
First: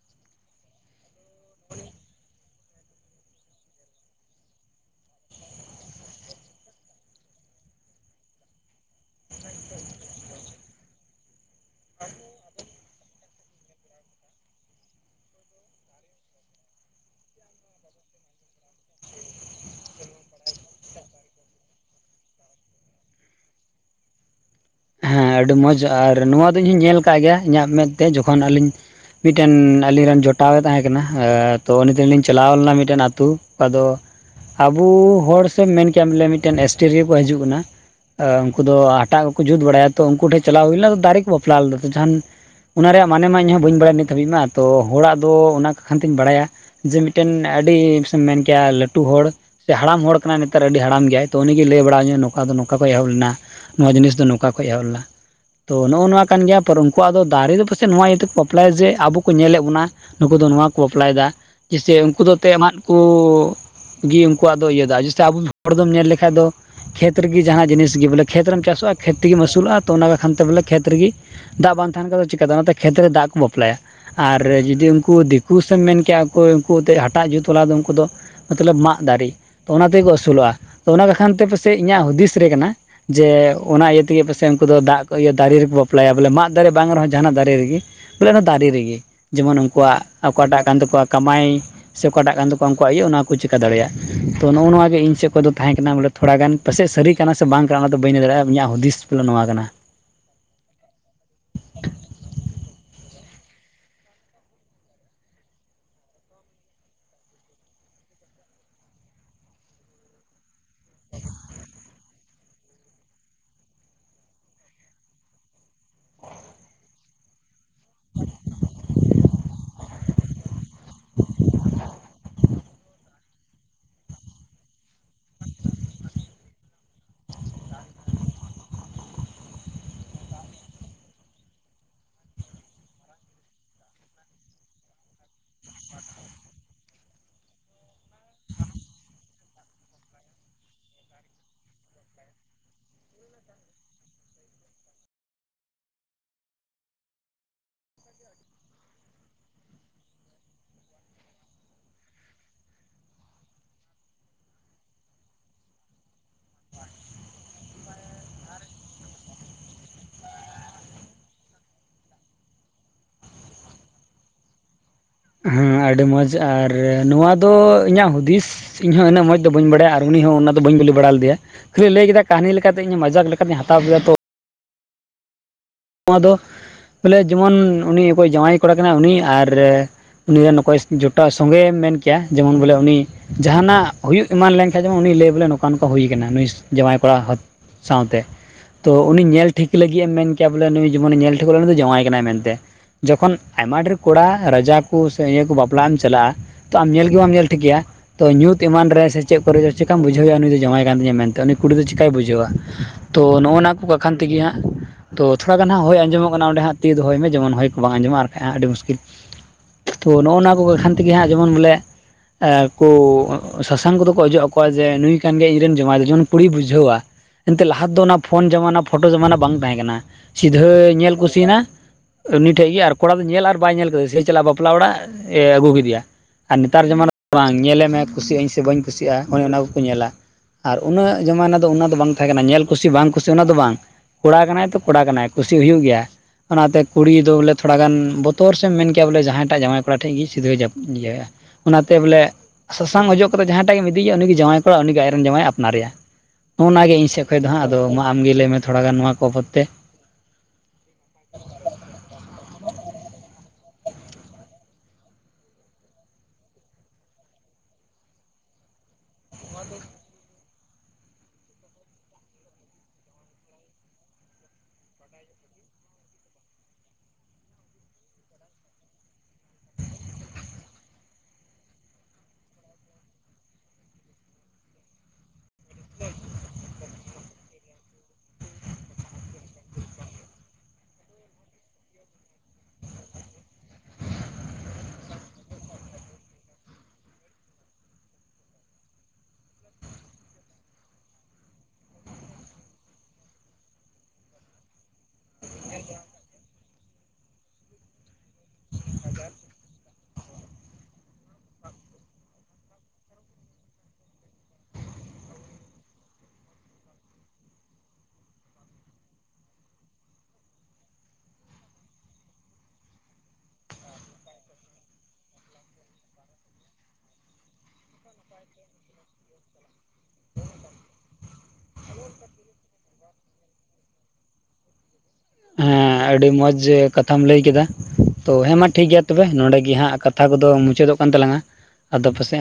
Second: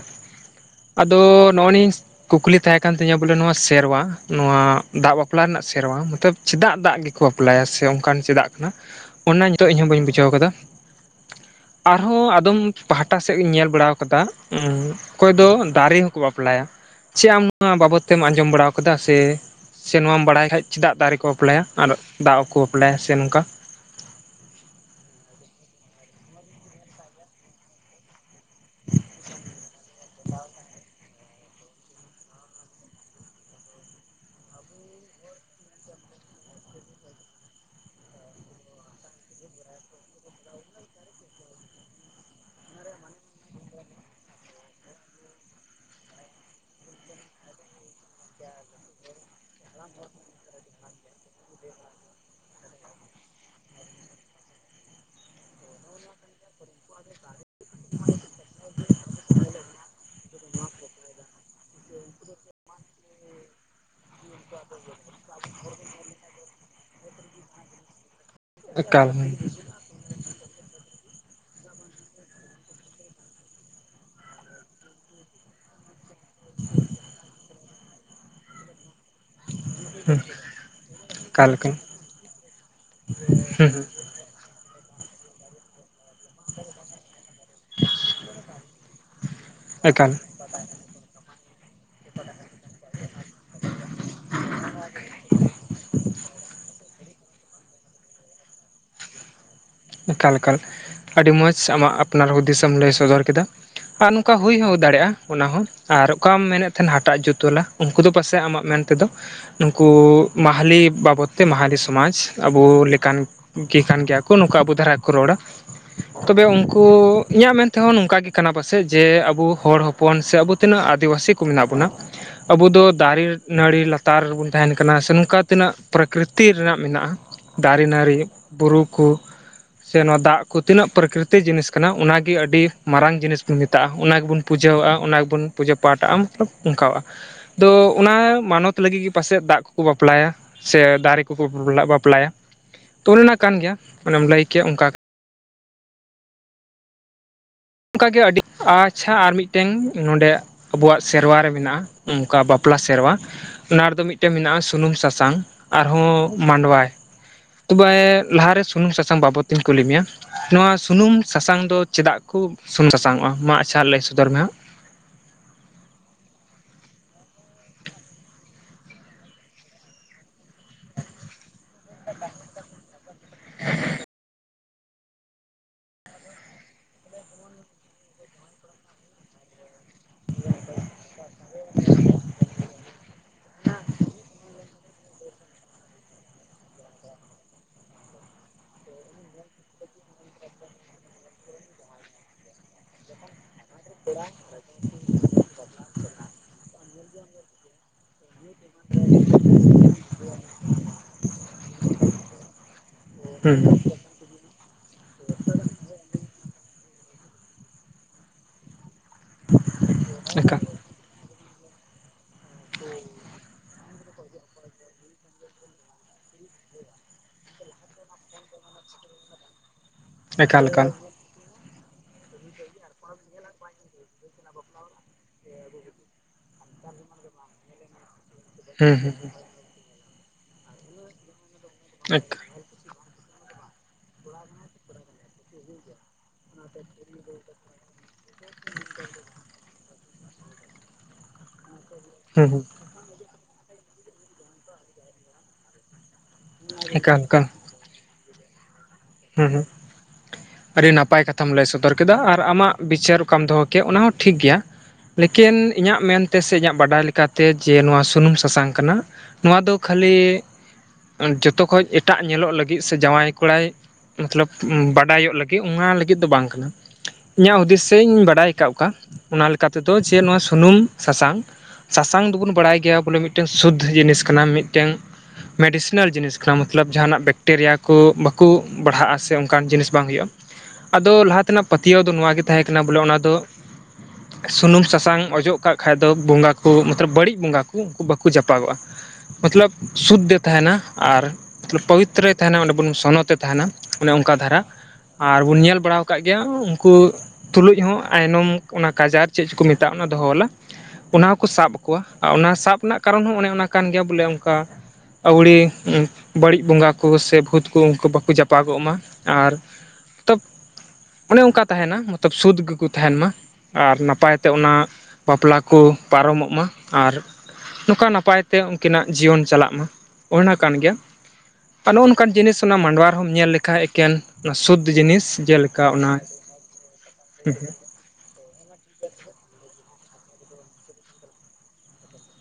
ᱟᱫᱚ ᱱᱚᱜᱼ ᱱᱤᱧᱥ ᱠᱩᱠᱞᱤ ᱛᱟᱦᱮᱸ ᱠᱟᱱᱟ, ᱠᱟᱱ ᱛᱤᱧᱟᱹ ᱵᱚᱞᱮ ᱱᱚᱣᱟ ᱥᱮᱨᱣᱟ ᱱᱚᱣᱟ ᱫᱟᱜ ᱵᱟᱯᱞᱟ ᱨᱮᱱᱟᱜ ᱥᱮᱨᱣᱟ ᱢᱚᱛᱚᱵ ᱪᱮᱫᱟᱜ ᱫᱟᱜ ᱜᱮ ᱠᱚ ᱵᱟᱯᱞᱟᱭᱟ ᱥᱮ ᱚᱱᱠᱟᱱ ᱪᱮᱫᱟᱜ ᱠᱟᱱᱟ᱾ ᱚᱱᱟ ᱱᱤᱛᱚᱜ ᱤᱧ ᱦᱚᱸ ᱵᱟᱹᱧ ᱵᱩᱡᱷᱟᱹᱣ ᱠᱟᱫᱟ, ᱟᱨᱦᱚᱸ ᱟᱫᱚᱢ ᱯᱟᱦᱴᱟ ᱥᱮᱫ ᱤᱧ ᱧᱮᱞ ᱵᱟᱲᱟ ᱟᱠᱟᱫᱟ ᱚᱠᱚᱭ ᱫᱚ ᱫᱟᱨᱮ ᱦᱚᱸᱠᱚ ᱵᱟᱯᱞᱟᱭᱟ᱾ ᱪᱮᱫ ᱟᱢ ᱱᱚᱣᱟ ᱵᱟᱵᱚᱛ ᱛᱮᱢ ᱟᱸᱡᱚᱢ ᱵᱟᱲᱟ ᱟᱠᱟᱫᱟ ᱥᱮ ᱥᱮ ᱱᱚᱣᱟᱢ ᱵᱟᱲᱟᱭ ᱠᱷᱟᱡ ᱪᱮᱫᱟᱜ ᱫᱟᱨᱮ ᱠᱚ ᱵᱟᱯᱞᱟᱭᱟ ᱟᱨ ᱫᱟᱜ ᱦᱚᱸᱠᱚ ᱵᱟᱯᱞᱟᱭᱟ ᱥᱮ ᱱᱚᱝᱠᱟ? ᱦᱮᱸ ᱟᱹᱰᱤ ᱢᱚᱸᱡᱽ ᱟᱨ ᱱᱚᱣᱟ ᱫᱚ ᱤᱧᱦᱚᱸ ᱧᱮᱞ ᱟᱠᱟᱜ ᱜᱮᱭᱟ ᱤᱧᱟᱹᱜ ᱢᱮᱫ ᱛᱮ ᱡᱚᱠᱷᱚᱱ ᱟᱹᱞᱤᱧ ᱢᱤᱫᱴᱮᱱ ᱟᱹᱞᱤᱧ ᱨᱮᱱ ᱡᱚᱴᱟᱣᱮ ᱛᱟᱦᱮᱸ ᱠᱟᱱᱟ, ᱛᱚ ᱩᱱᱤ ᱛᱮ ᱞᱤᱧ ᱪᱟᱞᱟᱣ ᱞᱮᱱᱟ ᱢᱤᱫᱴᱮᱱ ᱟᱹᱛᱩ ᱟᱫᱚ ᱟᱵᱚ ᱦᱚᱲ ᱥᱮ ᱢᱮᱱ ᱠᱮᱟᱢ ᱵᱚᱞᱮᱭᱟ ᱢᱤᱫᱴᱮᱱ ᱮᱥᱴᱮᱨᱤᱭᱟᱹ ᱠᱚ ᱦᱤᱡᱩᱜ ᱠᱟᱱᱟ᱾ ᱮ ᱩᱱᱠᱩ ᱫᱚ ᱦᱟᱴᱟᱜ ᱠᱚᱠᱚ ᱡᱩᱛ ᱵᱟᱲᱟᱭᱟ ᱛᱚ ᱩᱱᱠᱩ ᱴᱷᱮᱡ ᱪᱟᱞᱟᱣ ᱦᱩᱭ ᱞᱮᱱᱟ ᱫᱟᱨᱮ ᱠᱚ ᱵᱟᱯᱞᱟ ᱞᱮᱫᱟ ᱛᱚ ᱡᱟᱦᱟᱱ ᱚᱱᱟ ᱨᱮᱭᱟᱜ ᱢᱟᱱᱮ ᱢᱟ ᱤᱧᱦ ᱵᱟᱹᱧ ᱵᱟᱲᱟᱭᱟ ᱱᱤᱛ ᱫᱷᱟᱹᱵᱤᱡ ᱢᱟ ᱛᱚ ᱦᱚᱲᱟᱜ ᱫᱚ ᱚᱱᱟ ᱠᱷᱟᱱ ᱫᱚ ᱵᱟᱲᱟᱭᱟ᱾ ᱡᱮ ᱢᱤᱫᱴᱮᱱ ᱟᱹᱰᱤ ᱢᱮᱱ ᱠᱮᱭᱟ ᱞᱟᱹᱴᱩ ᱦᱚᱲ ᱥᱮ ᱦᱟᱲᱟᱢ ᱦᱚᱲ ᱠᱟᱱᱟᱭ ᱱᱮᱛᱟᱨ ᱟᱹᱰᱤ ᱦᱟᱲᱟᱢ ᱜᱮᱭᱟᱭ ᱛᱚ ᱩᱱᱤᱜᱭ ᱞᱟᱹᱭ ᱵᱟᱲᱟᱹᱧᱟ ᱱᱚᱝᱠᱟ ᱫᱚ ᱱᱚᱝᱠᱟ ᱠᱷᱚᱱ ᱮᱦᱚᱵ ᱞᱮᱱᱟ ᱱᱚᱣᱟ ᱡᱤᱱᱤᱥ ᱱᱚᱝᱠᱟ ᱠᱷᱚᱱ ᱮᱦᱚᱵ ᱞᱮᱱᱟ᱾ ᱛᱚ ᱱᱚᱜᱼᱚ ᱱᱚᱣᱟ ᱠᱟᱱ ᱜᱮᱭᱟ ᱯᱟᱨ ᱩᱱᱠᱩᱣᱟᱜ ᱫᱚ ᱫᱟᱨᱮ ᱫᱚ ᱯᱟᱥᱮ ᱱᱚᱣᱟ ᱤᱭᱟᱹ ᱛᱮᱠᱚ ᱵᱟᱯᱞᱟᱭᱟ ᱡᱮ ᱟᱵᱚ ᱠᱚ ᱧᱮᱞᱮ ᱵᱚᱱᱟ, ᱱᱩᱠᱩ ᱫᱚ ᱱᱚᱣᱟ ᱠᱚ ᱵᱟᱯᱞᱟᱭ ᱫᱟ ᱡᱮᱭᱥᱮ ᱩᱱᱠᱩ ᱫᱚ ᱮᱱᱛᱜ ᱟᱢᱟᱜ ᱠᱩ ᱜᱤ ᱩᱱᱠᱩᱣᱟᱜ ᱫᱚ ᱤᱭᱟᱹ ᱫᱚ ᱡᱭᱥᱮ ᱟᱵᱚ ᱦᱚᱲ ᱫᱚᱢ ᱧᱮᱞ ᱞᱮᱠᱷᱟᱱᱡ ᱫᱚ ᱠᱷᱮᱛ ᱨᱮᱜᱮ ᱡᱟᱦᱟᱸ ᱡᱤᱱᱤᱥ ᱜᱮ ᱠᱷᱮᱛ ᱨᱮᱱ ᱪᱟᱥᱚᱼᱟ ᱮᱠᱟᱞ ᱛᱩᱞᱩᱜᱼᱟ ᱛᱚ ᱚᱱᱟ ᱠᱟᱠᱷᱟᱱ ᱛᱮ ᱵᱚᱞᱮ ᱠᱷᱮᱛ ᱨᱮᱜᱮ ᱫᱟᱜ ᱵᱟᱝ ᱛᱟᱦᱮᱸᱱ ᱠᱷᱟᱱ ᱫᱚ ᱪᱤᱠᱟᱹᱛᱮ ᱚᱱᱟᱛᱮ ᱠᱷᱮᱛ ᱨᱮ ᱫᱟᱜ ᱠᱚ ᱵᱟᱯᱞᱟᱭᱟ᱾ ᱟᱨ ᱡᱩᱫᱤ ᱩᱱᱠᱩ ᱫᱤᱠᱩ ᱥᱮᱢ ᱢᱮᱱᱠᱮᱜᱼᱟ ᱠᱚ ᱩᱱᱠᱩ ᱮᱛᱮᱫ ᱦᱟᱴᱟᱜ ᱡᱩᱛ ᱵᱟᱞᱟ ᱫᱚ ᱩᱱᱠᱩ ᱫᱚ ᱢᱚᱛᱞᱚᱵᱽ ᱢᱟᱫ ᱫᱟᱨᱮ᱾ ᱛᱚ ᱚᱱᱟ ᱛᱮᱜᱮᱠᱚ ᱟᱹᱥᱩᱞᱚᱜᱼᱟ ᱚᱱᱟ ᱠᱟᱠᱷᱟᱱ ᱛᱮ ᱮᱠᱟᱞ ᱯᱟᱥᱮᱡ ᱮᱠᱟᱞ ᱤᱧᱟᱹᱜ ᱦᱩᱫᱤᱥ ᱨᱮ ᱠᱟᱱᱟ ᱡᱮ ᱚᱱᱟ ᱤᱭᱟᱹ ᱛᱮᱜᱮ ᱯᱟᱥᱮᱡ ᱩᱱᱠᱩ ᱫᱚ ᱫᱟᱜ ᱠᱚ ᱤᱭᱟᱹ ᱫᱟᱨᱮ ᱨᱮᱠᱚ ᱵᱟᱯᱞᱟᱭᱟ ᱵᱚᱞᱮ ᱢᱟᱜ ᱫᱟᱨᱮ ᱵᱟᱝ ᱨᱮᱦᱚᱸ ᱡᱟᱦᱟᱱᱟᱜ ᱫᱟᱨᱮ ᱨᱮᱜᱮ ᱵᱚᱞᱮ ᱚᱱᱟ ᱫᱟᱨᱮ ᱨᱮᱜᱮ ᱡᱮᱢᱚᱱ ᱩᱱᱠᱩᱣᱟᱜ ᱮᱠᱟᱞ ᱚᱠᱟᱴᱟᱜ ᱠᱟᱱ ᱛᱟᱠᱚᱣᱟ ᱠᱟᱢᱟᱭ ᱥᱮ ᱚᱠᱟᱴᱟᱜ ᱠᱟᱱ ᱛᱟᱠᱚᱣᱟ ᱩᱱᱠᱩᱣᱟᱜ ᱤᱭᱟᱹ ᱚᱱᱟ ᱠᱚ ᱪᱤᱠᱟᱹ ᱫᱟᱲᱮᱭᱟᱜᱼᱟ ᱛᱚ ᱱᱚᱜᱼᱚ ᱱᱚ ᱜᱮ ᱤᱧ ᱥᱮᱫ ᱠᱚᱫᱚ ᱛᱟᱦᱮᱸ ᱠᱟᱱᱟ ᱵᱚᱞᱮ᱾ ᱛᱷᱳᱲᱟ ᱜᱟᱱ, ᱯᱟᱥᱮᱡ ᱥᱟᱹᱨᱤ ᱠᱟᱱᱟ ᱥᱮ ᱵᱟᱝ ᱠᱟᱱᱟ ᱚᱱᱟ ᱫᱚ ᱵᱟᱹᱧ ᱞᱟᱹᱭ ᱫᱟᱲᱮᱭᱟᱜᱼᱟ᱾ ᱤᱧᱟᱹᱜ ᱦᱩᱫᱤᱥ ᱯᱟᱞᱮᱜ ᱱᱚᱣᱟ ᱠᱟᱱᱟ᱾ ᱮᱠᱟᱞ ᱮᱠᱟᱞ ᱟᱹᱰᱤ ᱢᱚᱡᱽ, ᱟᱢᱟᱜ ᱟᱯᱱᱟᱨ ᱦᱩᱫᱤᱥᱮᱢ ᱞᱟᱹᱭ ᱥᱚᱫᱚᱨ ᱠᱮᱫᱟ᱾ ᱟᱨ ᱱᱚᱝᱠᱟ ᱦᱩᱭ ᱦᱚᱸ ᱫᱟᱲᱮᱭᱟᱜᱼᱟ ᱚᱱᱟᱦᱚᱸ ᱟᱨ ᱚᱠᱟᱢ ᱢᱮᱱᱮᱫ ᱛᱟᱦᱮᱸᱱᱟ ᱦᱟᱴᱟᱜ ᱡᱩᱛ ᱣᱟᱞᱟ ᱩᱱᱠᱩ ᱫᱚ ᱯᱟᱥᱮᱜ ᱟᱢᱟᱜ ᱢᱮᱱ ᱛᱮᱫᱚ ᱱᱩᱠᱩ ᱢᱟᱦᱟᱞᱤ ᱵᱟᱵᱚᱛ ᱛᱮ ᱢᱟᱦᱟᱞᱤ ᱥᱚᱢᱟᱡᱽ ᱟᱵᱚ ᱞᱮᱠᱟᱱ ᱜᱮ ᱠᱟᱱ ᱜᱮᱭᱟ ᱠᱚ ᱱᱚᱝᱠᱟ ᱟᱵᱚ ᱫᱷᱟᱨᱟ ᱜᱮᱠᱚ ᱨᱚᱲᱟ᱾ ᱛᱚᱵᱮ ᱩᱱᱠᱩ ᱤᱧᱟᱹᱜ ᱢᱮᱱᱛᱮᱦᱚᱸ ᱱᱚᱝᱠᱟᱜᱮ ᱠᱟᱱᱟ ᱯᱟᱥᱮᱜ, ᱡᱮ ᱟᱵᱚ ᱦᱚᱲ ᱦᱚᱯᱚᱱ ᱥᱮ ᱟᱵᱚ ᱛᱤᱱᱟᱹᱜ ᱟᱫᱤᱵᱟᱹᱥᱤ ᱠᱚ ᱢᱮᱱᱟᱜ ᱵᱚᱱᱟ ᱟᱵᱚ ᱫᱚ ᱫᱟᱨᱮ ᱱᱟᱹᱲᱤ ᱞᱟᱛᱟᱨ ᱨᱮᱵᱚᱱ ᱛᱟᱦᱮᱱ ᱠᱟᱱᱟ ᱥᱮ ᱱᱚᱝᱠᱟ ᱛᱤᱱᱟᱹᱜ ᱯᱨᱟᱠᱨᱤᱛᱤ ᱨᱮᱱᱟᱜ ᱢᱮᱱᱟᱜᱼᱟ᱾ ᱫᱟᱨᱮ ᱱᱟᱹᱲᱤ ᱵᱩᱨᱩ ᱠᱚ᱾ ᱥᱮ ᱱᱚᱣᱟ ᱫᱟᱜ ᱠᱚ ᱛᱤᱱᱟᱹᱜ ᱯᱨᱟᱠᱨᱤᱛᱤ ᱡᱤᱱᱤᱥ ᱠᱟᱱᱟ ᱚᱱᱟᱜᱮ ᱟᱹᱰᱤ ᱢᱟᱨᱟᱝ ᱡᱤᱱᱤᱥ ᱵᱚᱱ ᱢᱮᱛᱟᱜᱼᱟ᱾ ᱚᱱᱟ ᱜᱮᱵᱚᱱ ᱯᱩᱡᱟᱹᱣᱟᱜᱼᱟ ᱚᱱᱟ ᱜᱮᱵᱚᱱ ᱯᱩᱡᱟᱹ ᱯᱟᱴᱷᱟᱜᱼᱟ ᱢᱚᱛᱞᱚᱵᱽ ᱚᱱᱠᱟᱣᱼᱟ᱾ ᱫᱚ ᱚᱱᱟ ᱢᱟᱱᱚᱛ ᱞᱟᱹᱜᱤᱫ ᱜᱮ ᱯᱟᱥᱮᱫ ᱫᱟᱜ ᱠᱚᱠᱚ ᱵᱟᱯᱞᱟᱭᱟ᱾ ᱥᱮ ᱫᱟᱨᱮ ᱠᱚᱠᱚ ᱵᱟᱯᱞᱟ ᱵᱟᱯᱞᱟᱭᱟ᱾ ᱛᱩᱞᱱᱟ ᱠᱟᱱ ᱜᱮᱭᱟ ᱚᱱᱮᱢ ᱞᱟᱹᱭ ᱠᱮᱫ ᱚᱱᱠᱟ ᱚᱱᱠᱟ ᱜᱮ ᱟᱹᱰᱤ [inaudible] ᱟᱪᱪᱷᱟ ᱟᱨ ᱢᱤᱫᱴᱟᱹᱝ ᱱᱚᱸᱰᱮ ᱟᱵᱚᱣᱟᱜ ᱥᱮᱨᱣᱟᱨᱮ ᱢᱮᱱᱟᱜᱼᱟ, ᱚᱱᱠᱟ ᱵᱟᱯᱞᱟ ᱥᱮᱨᱣᱟ ᱚᱱᱟ ᱨᱮᱫᱚ ᱢᱤᱫᱴᱟᱹᱝ ᱢᱮᱱᱟᱜᱼᱟ᱾ ᱥᱩᱱᱩᱢ ᱥᱟᱥᱟᱝ ᱟᱨᱦᱚᱸ ᱢᱟᱸᱰᱣᱟᱭ᱾ ᱛᱚᱵᱮᱭ ᱞᱟᱦᱟᱨᱮ ᱥᱩᱱᱩᱢ ᱥᱟᱥᱟᱝ ᱵᱟᱵᱚᱛ ᱛᱤᱧ ᱠᱩᱞᱤ ᱢᱮᱭᱟ᱾ ᱱᱚᱣᱟ ᱥᱩᱱᱩᱢ ᱥᱟᱥᱟᱝ ᱫᱚ ᱪᱮᱫᱟᱜ ᱠᱚ ᱥᱩᱱᱩᱢ ᱥᱟᱥᱟᱝᱚᱜᱼᱟ? ᱢᱟ ᱟᱪᱪᱷᱟ ᱞᱟᱹᱭ ᱥᱚᱫᱚᱨ ᱢᱮ ᱟᱢ᱾ ᱦᱮᱸ ᱟᱹᱰᱤ ᱢᱚᱡᱽ ᱟᱨ ᱱᱚᱣᱟ ᱫᱚ ᱤᱧᱟᱹᱜ ᱦᱩᱫᱤᱥ ᱤᱧᱦᱚᱸ ᱤᱱᱟᱹᱜ ᱢᱚᱡᱽ ᱫᱚ ᱵᱟᱹᱧ ᱵᱟᱲᱟᱭᱟ᱾ ᱟᱨ ᱩᱱᱤ ᱦᱚᱸ ᱚᱱᱟ ᱫᱚ ᱵᱟᱹᱧ ᱠᱩᱞᱤ ᱵᱟᱲᱟ ᱞᱮᱫᱮᱭᱟ ᱠᱷᱟᱹᱞᱤ ᱞᱟᱹᱭ ᱠᱮᱫᱟᱭ ᱠᱟᱹᱦᱱᱤ ᱞᱮᱠᱟᱛᱮ ᱤᱧ ᱢᱟᱡᱟᱠ ᱞᱮᱠᱟᱛᱮ ᱤᱧ ᱦᱟᱛᱟᱣ ᱠᱮᱫᱟ ᱛᱚ᱾ ᱱᱚᱣᱟ ᱫᱚ ᱯᱟᱞᱮᱜ ᱡᱮᱢᱚᱱ ᱩᱱᱤ ᱚᱠᱚᱭ ᱡᱟᱶᱟᱭ ᱠᱚᱲᱟ ᱠᱟᱱᱟᱭ ᱩᱱᱤ ᱟᱨ ᱩᱱᱤ ᱨᱮᱱ ᱚᱠᱚᱭ ᱡᱚᱴᱟᱣ ᱥᱚᱸᱜᱮ ᱮᱢ ᱢᱮᱱ ᱠᱮᱭᱟ, ᱡᱮᱢᱚᱱ ᱵᱚᱞᱮ ᱩᱱᱤ ᱡᱟᱦᱟᱱᱟᱜ ᱦᱩᱭᱩᱜ ᱮᱢᱟᱱ ᱞᱟᱭᱮᱠ ᱪᱮᱫᱟᱜ ᱡᱮᱢᱚᱱ ᱱᱩᱭ ᱞᱟᱹᱭ ᱯᱟᱞᱮ ᱱᱚᱝᱠᱟ ᱱᱚᱝᱠᱟ ᱦᱩᱭ ᱟᱠᱟᱱᱟ ᱱᱩᱭ ᱡᱟᱶᱟᱭ ᱠᱚᱲᱟ ᱦᱟᱹᱛ ᱥᱟᱶᱛᱮ᱾ ᱛᱚ ᱩᱱᱤ ᱧᱮᱞ ᱴᱷᱤᱠ ᱞᱟᱹᱜᱤᱫ ᱮᱢ ᱢᱮᱱ ᱠᱮᱭᱟ᱾ ᱠᱮᱭᱟ ᱵᱚᱞᱮ ᱱᱩᱭ ᱡᱮᱢᱚᱱ ᱮ ᱧᱮᱞ ᱴᱷᱤᱠᱚᱜ ᱠᱟᱱᱟᱭ ᱩᱱᱤ ᱫᱚ ᱡᱟᱶᱟᱭ ᱠᱟᱱᱟᱭ ᱢᱮᱱᱛᱮ᱾ ᱡᱚᱠᱷᱚᱱ ᱟᱭᱢᱟ ᱰᱷᱮᱨ ᱠᱚᱲᱟ ᱨᱟᱡᱟ ᱥᱮ ᱱᱤᱭᱟᱹ ᱠᱚ ᱵᱟᱯᱞᱟᱜ ᱮᱢ ᱪᱟᱞᱟᱜᱼᱟ ᱛᱚ ᱟᱢ ᱧᱮᱞ ᱜᱮ ᱵᱟᱢ ᱧᱮᱞ ᱴᱷᱤᱠᱮᱭᱟ᱾ ᱛᱚ ᱧᱩᱛ ᱮᱢᱟᱱ ᱨᱮ ᱥᱮ ᱪᱮᱫ ᱠᱚᱨᱮ ᱪᱮᱠᱟᱢ ᱵᱩᱡᱷᱟᱹᱣᱮᱭᱟ ᱩᱱᱤ ᱫᱚ ᱡᱟᱶᱟᱭ ᱠᱟᱱ ᱛᱤᱧᱟ ᱢᱮᱱᱛᱮ᱾ ᱩᱱᱤ ᱠᱩᱲᱤ ᱫᱚ ᱪᱤᱠᱟᱹᱭ ᱵᱩᱡᱷᱟᱹᱣᱟ᱾ ᱛᱚ ᱱᱚᱜᱼᱚᱱᱟ ᱦᱩᱸ ᱠᱚ ᱠᱟᱠᱷᱟᱱ ᱛᱮᱜᱮ ᱦᱟᱸᱜ ᱛᱚ ᱛᱷᱳᱲᱟ ᱜᱟᱱ ᱦᱟᱸᱜ ᱦᱚᱭ ᱟᱸᱡᱚᱢᱚᱜ ᱠᱟᱱᱟ ᱚᱸᱰᱮ ᱦᱟᱸᱜ ᱛᱤ ᱫᱚᱦᱚᱭ ᱢᱮ ᱡᱮᱢᱚᱱ ᱦᱚᱭ ᱠᱚ ᱵᱟᱝ ᱟᱸᱡᱚᱢᱚᱜᱼᱟ ᱟᱨ ᱠᱷᱟᱡ ᱦᱟᱸᱜ ᱟᱹᱰᱤ ᱢᱩᱥᱠᱤᱞ᱾ ᱛᱚ ᱱᱚᱜᱼᱚ ᱱᱚᱣᱟ ᱮᱠᱟᱞ ᱠᱚᱜᱮ ᱠᱷᱟᱱ ᱛᱮᱜᱮ ᱦᱟᱸᱜ ᱡᱮᱢᱚᱱ ᱵᱚᱞᱮ ᱟᱹ ᱠᱩ ᱥᱟᱥᱟᱝ ᱠᱚᱫᱚ ᱠᱚ ᱚᱡᱚᱜ ᱟᱠᱚ ᱠᱚᱣᱟ ᱡᱮ ᱱᱩᱭ ᱠᱟᱱ ᱜᱮᱭᱟᱭ ᱤᱧᱨᱮᱱ ᱡᱟᱶᱟᱭ ᱫᱚ, ᱡᱮᱢᱚᱱ ᱠᱩᱲᱤᱭ ᱵᱩᱡᱷᱟᱹᱣᱟ ᱾ ᱮᱱᱛᱮ ᱞᱟᱦᱟ ᱫᱚ ᱚᱱᱟ ᱯᱷᱚᱱ ᱡᱟᱢᱟᱱᱟ ᱯᱷᱚᱴᱚ ᱡᱟᱢᱟᱱᱟ ᱵᱟᱝ ᱛᱟᱦᱮᱸ ᱠᱟᱱᱟ᱾ ᱮᱠᱟᱞ ᱮᱠᱟᱞ ᱥᱤᱫᱷᱟᱹᱭ ᱧᱮᱞ ᱠᱩᱥᱤᱭᱮᱱᱟ ᱩᱱᱤ ᱴᱷᱮᱡ ᱜᱤ ᱟᱨ ᱠᱚᱲᱟ ᱫᱚ ᱧᱮᱞ ᱟᱨ ᱵᱟᱭ ᱧᱮᱞ ᱠᱮᱫᱮ ᱥᱮ ᱪᱟᱞᱟᱜ ᱵᱟᱯᱞᱟ ᱚᱲᱟᱜ, ᱮ ᱟᱹᱜᱩ ᱠᱮᱫᱮᱭᱟ᱾ ᱟᱨ ᱱᱮᱛᱟᱨ ᱡᱟᱢᱟᱱᱟ [inaudible] ᱫᱚ ᱵᱟᱝ, ᱧᱮᱞᱮ ᱢᱮ ᱠᱩᱥᱤ ᱟᱹᱧ ᱥᱮ ᱵᱟᱹᱧ ᱦᱩᱸ ᱦᱩᱸ ᱠᱩᱥᱤᱭᱟᱜᱼᱟ᱾ ᱚᱱᱮ ᱚᱱᱟ ᱠᱚᱠᱚ ᱧᱮᱞᱟ ᱟᱨ ᱩᱱᱟᱹᱜ ᱡᱟᱢᱟᱱᱟ ᱫᱚ ᱚᱱᱟ ᱫᱚ ᱵᱟᱝ ᱛᱟᱦᱮᱸ ᱮᱠᱟᱞ ᱠᱟᱱᱟ ᱧᱮᱞ ᱠᱩᱥᱤ ᱵᱟᱝ ᱠᱩᱥᱤ ᱚᱱᱟ ᱫᱚ ᱵᱟᱝ, ᱠᱚᱲᱟ ᱠᱟᱱᱟᱭ ᱛᱚ ᱠᱚᱲᱟ ᱠᱟᱱᱟᱭ ᱠᱩᱥᱤ ᱦᱩᱭᱩᱜ ᱜᱮᱭᱟ᱾ ᱚᱱᱟᱛᱮ ᱠᱩᱲᱤ ᱫᱚ ᱵᱚᱞᱮ ᱛᱷᱚᱲᱟ ᱜᱟᱱ ᱵᱚᱛᱚᱨ ᱥᱮᱢ ᱢᱮᱱ ᱠᱮᱭᱟ ᱵᱚᱞᱮ ᱡᱟᱦᱟᱸᱭ ᱴᱟᱜ ᱡᱟᱶᱟᱭ ᱠᱚᱲᱟ ᱴᱷᱤᱠ ᱜᱮ ᱥᱤᱫᱷᱟᱹ ᱡᱟᱯᱤᱜ ᱤᱭᱟᱹᱭᱟ᱾ ᱚᱱᱟᱛᱮ ᱵᱚᱞᱮ ᱦᱩᱸ ᱦᱩᱸ ᱥᱟᱹᱥ ᱥᱟᱥᱟᱝ ᱚᱡᱚᱜ ᱠᱟᱛᱮ ᱡᱟᱦᱟᱸᱭᱴᱟᱜ ᱜᱮᱢ ᱤᱫᱤᱮᱭᱟ ᱩᱱᱤ ᱜᱮ ᱡᱟᱶᱟᱭ ᱠᱚᱲᱟ, ᱩᱱᱤᱜᱮ ᱟᱭᱨᱤᱱ ᱡᱟᱶᱟᱭ ᱟᱯᱱᱟᱨᱮᱭᱟᱭ᱾ ᱚᱱᱟ ᱜᱮ ᱤᱧ ᱮᱠᱟᱞ ᱥᱮᱫ ᱠᱦᱚᱡ ᱮᱠᱟᱞ ᱫᱚ ᱦᱟᱸᱜ ᱾ ᱟᱫᱚ ᱢᱟ ᱟᱢᱜᱮ ᱞᱟᱹᱭᱢᱮ ᱛᱷᱚᱲᱟᱜᱟᱱ ᱱᱚᱣᱟ ᱠᱚ ᱵᱟᱵᱚᱛ ᱦᱩᱸ ᱛᱮ ᱦᱩᱸ ᱾ ᱟᱹᱰᱤ ᱱᱟᱯᱟᱭ ᱠᱟᱛᱷᱟᱢ ᱞᱟᱹᱭ ᱥᱚᱫᱚᱨ ᱠᱮᱫᱟ ᱟᱨ ᱟᱢᱟᱜ ᱵᱤᱪᱟᱹᱨ ᱚᱠᱟᱢ ᱫᱚᱦᱚ ᱠᱮᱜᱼᱟ ᱚᱱᱟ ᱦᱚᱸ ᱴᱷᱤᱠ ᱜᱮᱭᱟ ᱾ ᱞᱮᱠᱤᱱ ᱤᱧᱟᱹᱜ ᱢᱮᱱᱛᱮ ᱥᱮ ᱤᱧᱟᱹᱜ ᱵᱟᱰᱟᱭ ᱞᱮᱠᱟᱛᱮ ᱡᱮ ᱱᱚᱣᱟ ᱥᱩᱱᱩᱢ ᱥᱟᱥᱟᱝ ᱠᱟᱱᱟ ᱾ ᱱᱚᱣᱟ ᱫᱚ ᱠᱷᱟᱹᱞᱤ [inaudible] ᱡᱚᱛᱚ ᱠᱷᱚᱡ ᱮᱴᱟᱜ ᱧᱮᱞᱚᱜ ᱞᱟᱹᱜᱤᱫ ᱥᱮ ᱡᱟᱶᱟᱭ ᱠᱚᱲᱟᱭ ᱾ ᱢᱚᱛᱞᱚᱵᱽ ᱵᱟᱰᱟᱭᱚᱜ ᱞᱟᱹᱜᱤᱫ, ᱚᱱᱟ ᱞᱟᱹᱜᱤᱫ ᱫᱚ ᱵᱟᱝ ᱠᱟᱱᱟ ᱾ ᱤᱧᱟᱹᱜ ᱦᱩᱫᱤᱥᱮ ᱤᱧ ᱵᱟᱰᱟᱭ ᱟᱠᱟᱣᱠᱟ᱾ ᱚᱱᱟ ᱞᱮᱠᱟᱛᱮᱫᱚ ᱡᱮ ᱱᱚᱶᱟ ᱥᱩᱱᱩᱢ ᱥᱟᱥᱟᱝ ᱾ ᱥᱟᱥᱟᱝ ᱫᱚᱵᱚᱱ ᱵᱟᱲᱟᱭ ᱜᱮᱭᱟ ᱵᱚᱞᱮ ᱢᱤᱫᱴᱟᱹᱝ ᱥᱩᱫᱽᱫᱷ ᱡᱤᱱᱤᱥ ᱠᱟᱱᱟ ᱢᱤᱫᱴᱟᱹᱝ ᱾ ᱢᱮᱰᱤᱥᱤᱱᱟᱹᱞ ᱡᱤᱱᱤᱥ ᱠᱟᱱᱟ ᱢᱟᱹᱛᱞᱟᱹᱵᱽ ᱡᱟᱦᱱᱟᱜ ᱵᱮᱠᱴᱤᱨᱤᱭᱟ ᱠᱚ ᱵᱟᱠᱚ ᱾ ᱵᱟᱲᱦᱟᱜ-ᱟ ᱥᱮ ᱚᱱᱠᱟᱱ ᱡᱤᱱᱤᱥ ᱵᱟᱝ ᱦᱩᱭᱩᱜᱼᱟ ᱾ ᱟᱫᱚ ᱞᱟᱦᱟ ᱛᱮᱱᱟᱜ ᱯᱟᱹᱛᱭᱟᱹᱣ ᱫᱚ ᱱᱚᱣᱟᱜᱮ ᱛᱟᱦᱮᱸ ᱠᱟᱱᱟ ᱵᱚᱞᱮ ᱚᱱᱟ ᱫᱚ ᱾ ᱥᱩᱱᱩᱢ ᱥᱟᱥᱟᱝ ᱚᱡᱚᱜ ᱠᱟᱜ ᱠᱷᱟᱱᱡ ᱫᱚ ᱵᱚᱸᱜᱟ ᱠᱚ ᱢᱚᱛᱞᱚᱵ ᱵᱟᱹᱲᱤᱡ ᱵᱚᱸᱜᱟ ᱠᱚ ᱩᱱᱴᱩ ᱵᱟᱠᱚ ᱡᱟᱯᱟᱜᱚᱜᱼᱟ ᱾ ᱢᱚᱛᱞᱚᱵ ᱥᱩᱫᱽᱫᱷᱮ ᱛᱟᱦᱮᱱᱟ ᱟᱨ ᱢᱚᱛᱞᱚᱵ ᱯᱚᱵᱤᱛᱨᱚᱭ ᱛᱟᱦᱮᱱᱟ ᱚᱸᱰᱮ ᱵᱚᱱ ᱥᱚᱱᱚᱛᱮ ᱛᱟᱦᱮᱱᱟ ᱚᱱᱮ ᱚᱱᱠᱟ ᱫᱷᱟᱨᱟ ᱟᱨ ᱵᱩᱱ ᱧᱮᱞ ᱵᱟᱲᱟ ᱟᱠᱟᱫ ᱜᱮᱭᱟ ᱩᱱᱠᱩ ᱛᱩᱞᱩᱡ ᱦᱚᱸ ᱟᱭᱱᱚᱢ ᱚᱱᱟ ᱠᱟᱡᱟᱨ ᱪᱮᱫ ᱪᱚᱠᱚ ᱢᱮᱛᱟᱜᱼᱟ ᱚᱱᱟ ᱫᱚᱦᱚᱞᱟ ᱾ ᱚᱱᱟ ᱦᱚᱸᱠᱚ ᱥᱟᱵᱚᱣᱟ ᱟᱨ ᱚᱱᱟ ᱥᱟᱵ ᱨᱮᱱᱟᱜ ᱠᱟᱨᱚᱱ ᱦᱚᱸ ᱚᱱᱮ ᱚᱱᱟ ᱠᱟᱱ ᱜᱮᱭᱟ ᱵᱚᱞᱮ ᱚᱱᱠᱟ ᱾ ᱟᱹᱣᱲᱤ ᱵᱟᱹᱲᱤᱡ ᱵᱚᱸᱜᱟ ᱠᱚ ᱥᱮ ᱵᱷᱩᱛ ᱠᱚ ᱩᱱᱠᱩ ᱵᱟᱠᱚ ᱠᱚ ᱡᱟᱯᱟᱜᱚᱜ ᱢᱟ ᱟᱨ ᱛᱚᱵ ᱚᱱᱮ ᱚᱱᱠᱟ ᱛᱟᱦᱮᱱᱟ ᱢᱚᱛᱞᱚᱵ ᱥᱩᱫᱷ ᱜᱮᱠᱚ ᱛᱟᱦᱮᱱ ᱢᱟ ᱾ ᱟᱨ ᱱᱟᱯᱟᱭ ᱛᱮ ᱚᱱᱟ ᱵᱟᱯᱞᱟ ᱠᱚ ᱯᱟᱨᱚᱢᱚᱜ ᱢᱟ ᱟᱨ ᱱᱚᱝᱠᱟ ᱱᱟᱯ ᱯᱟᱭᱛᱮ ᱩᱱᱠᱤᱱᱟᱜ ᱡᱤᱭᱚᱱ ᱪᱟᱞᱟᱜ ᱢᱟ ᱚᱱᱟ ᱠᱟᱱ ᱜᱮᱭᱟ ᱟᱨ ᱱᱚᱜ ᱱᱚᱝᱠᱟᱱ ᱡᱤᱱᱤᱥ ᱚᱱᱟ ᱢᱟᱰᱣᱟ ᱟᱨᱦᱚᱢ ᱧᱮᱞ ᱞᱮᱠᱷᱟᱡ ᱮᱠᱮᱱ ᱥᱩᱫᱽᱫᱷ ᱡᱤᱱᱤᱥ ᱡᱮᱞ ᱦᱮᱸ ᱟᱹᱰᱤ ᱢᱚᱸᱡᱽ ᱠᱟᱛᱷᱟᱢ ᱞᱟᱹᱭ ᱠᱮᱫᱟ ᱾ ᱛᱚ ᱦᱮᱸ ᱢᱟ ᱴᱷᱤᱠ ᱜᱮᱭᱟ ᱛᱚᱵᱮ ᱱᱚᱰᱮ ᱜᱮ ᱦᱟᱸᱜ ᱠᱟᱛᱷᱟ ᱠᱚᱫᱚ ᱢᱩᱪᱟᱹᱫᱚᱜ ᱠᱟᱱ ᱛᱟᱞᱟᱝᱟ ᱟᱫᱚ ᱯᱟᱥᱮᱡ